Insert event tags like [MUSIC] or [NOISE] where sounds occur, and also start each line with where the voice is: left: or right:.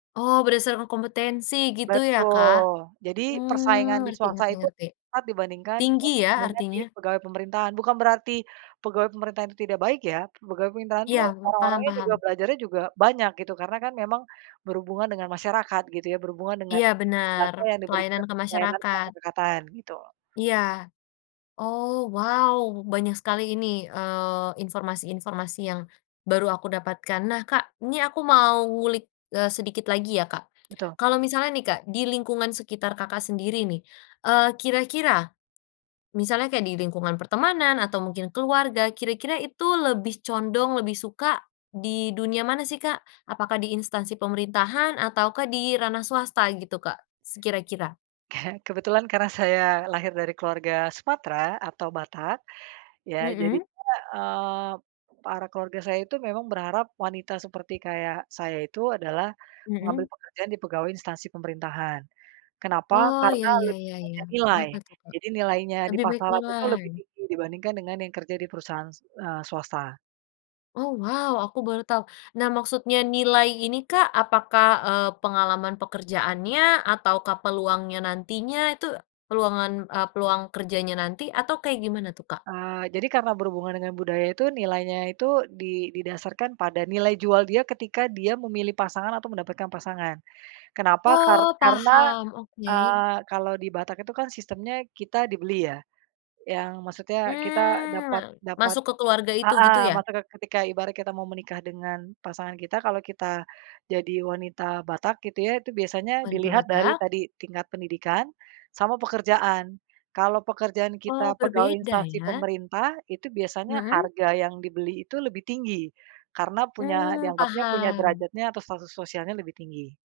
left: Oh, berdasarkan kompetensi, gitu, ya, Kak.
right: Betul. Jadi, persaingan
left: Mmm,
right: di
left: ngerti
right: swasta
left: ngerti
right: itu,
left: ngerti.
right: ngat dibandingkan
left: Tinggi,
right: dengan
left: ya,
right: persaingan di
left: artinya.
right: pegawai pemerintahan. Bukan berarti, pegawai pemerintahan itu tidak baik, ya. Pegawai pemerintahan itu
left: Iya, m paham
right: orang-orangnya juga
left: paham.
right: belajarnya juga banyak, gitu. Karena, kan, memang, berhubungan dengan masyarakat, gitu, ya. Berhubungan dengan,
left: Iya, benar,
right: jasa yang diberikan
left: pelayanan ke
right: layanan
left: masyarakat.
right: kemasyarakatan, gitu.
left: Iya. Oh, wow. Banyak sekali ini, eee, informasi-informasi yang, baru aku dapatkan. Nah, Kak, ini aku mau ngulik, eee, sedikit lagi, ya, Kak.
right: Betul.
left: Kalau misalnya, nih, Kak, di lingkungan sekitar Kakak sendiri, nih, eee, kira-kira, misalnya kayak di lingkungan pertemanan, atau mungkin keluarga, kira-kira itu lebih condong, lebih suka di dunia mana, sih, Kak? Apakah di instansi pemerintahan ataukah di ranah swasta, gitu, Kak? Se kira-kira.
right: [CHUCKLES] Kebetulan karena saya lahir dari keluarga Sumatera atau Batak, ya,
left: Mhm.
right: jadinya, mmm, para keluarga saya itu memang berharap wanita seperti kayak saya itu adalah, mengambil
left: Mhm.
right: pekerjaan di pegawai instansi pemerintahan. Kenapa?
left: Oh, ya
right: Karena
left: ya
right: lebih
left: ya ya.
right: banyak nilai.
left: Kenapa, tuh, Kak?
right: Jadi, nilainya di
left: Lebih baik
right: pasaran itu
left: nilai.
right: lebih tinggi dibandingkan dengan yang kerja di perusahaan, eee, swasta.
left: Oh, wow, aku baru tahu. Nah, maksudnya nilai ini, Kak, apakah, eee, pengalaman pekerjaannya ataukah peluangnya nantinya itu, peluangan e peluang kerjanya nanti atau kayak gimana, tuh, Kak?
right: Eee, jadi karena berhubungan dengan budaya, itu nilainya itu di didasarkan pada nilai jual dia ketika dia memilih pasangan atau mendapatkan pasangan. Kenapa? Kar
left: Oh,
right: karena,
left: paham, oke.
right: eee, kalau di Batak itu, kan, sistemnya kita dibeli, ya, yang maksudnya kita
left: Mmm, ma
right: dapat dapat,
left: masuk ke keluarga itu, gitu,
right: heeh,
left: ya?
right: maka ke ketika ibarat kita mau menikah dengan pasangan kita, kalau kita, jadi wanita Batak, gitu, ya, itu biasanya
left: Wanita
right: dilihat dari,
left: Batak.
right: tadi, tingkat pendidikan, sama pekerjaan. Kalau pekerjaan
left: Oh,
right: kita pegawai
left: berbeda,
right: instansi
left: ya?
right: pemerintah, itu biasanya
left: Mhm.
right: harga yang dibeli itu lebih tinggi, karena punya,
left: Mmm,
right: dianggapnya punya
left: paham.
right: derajatnya atau status sosialnya lebih tinggi.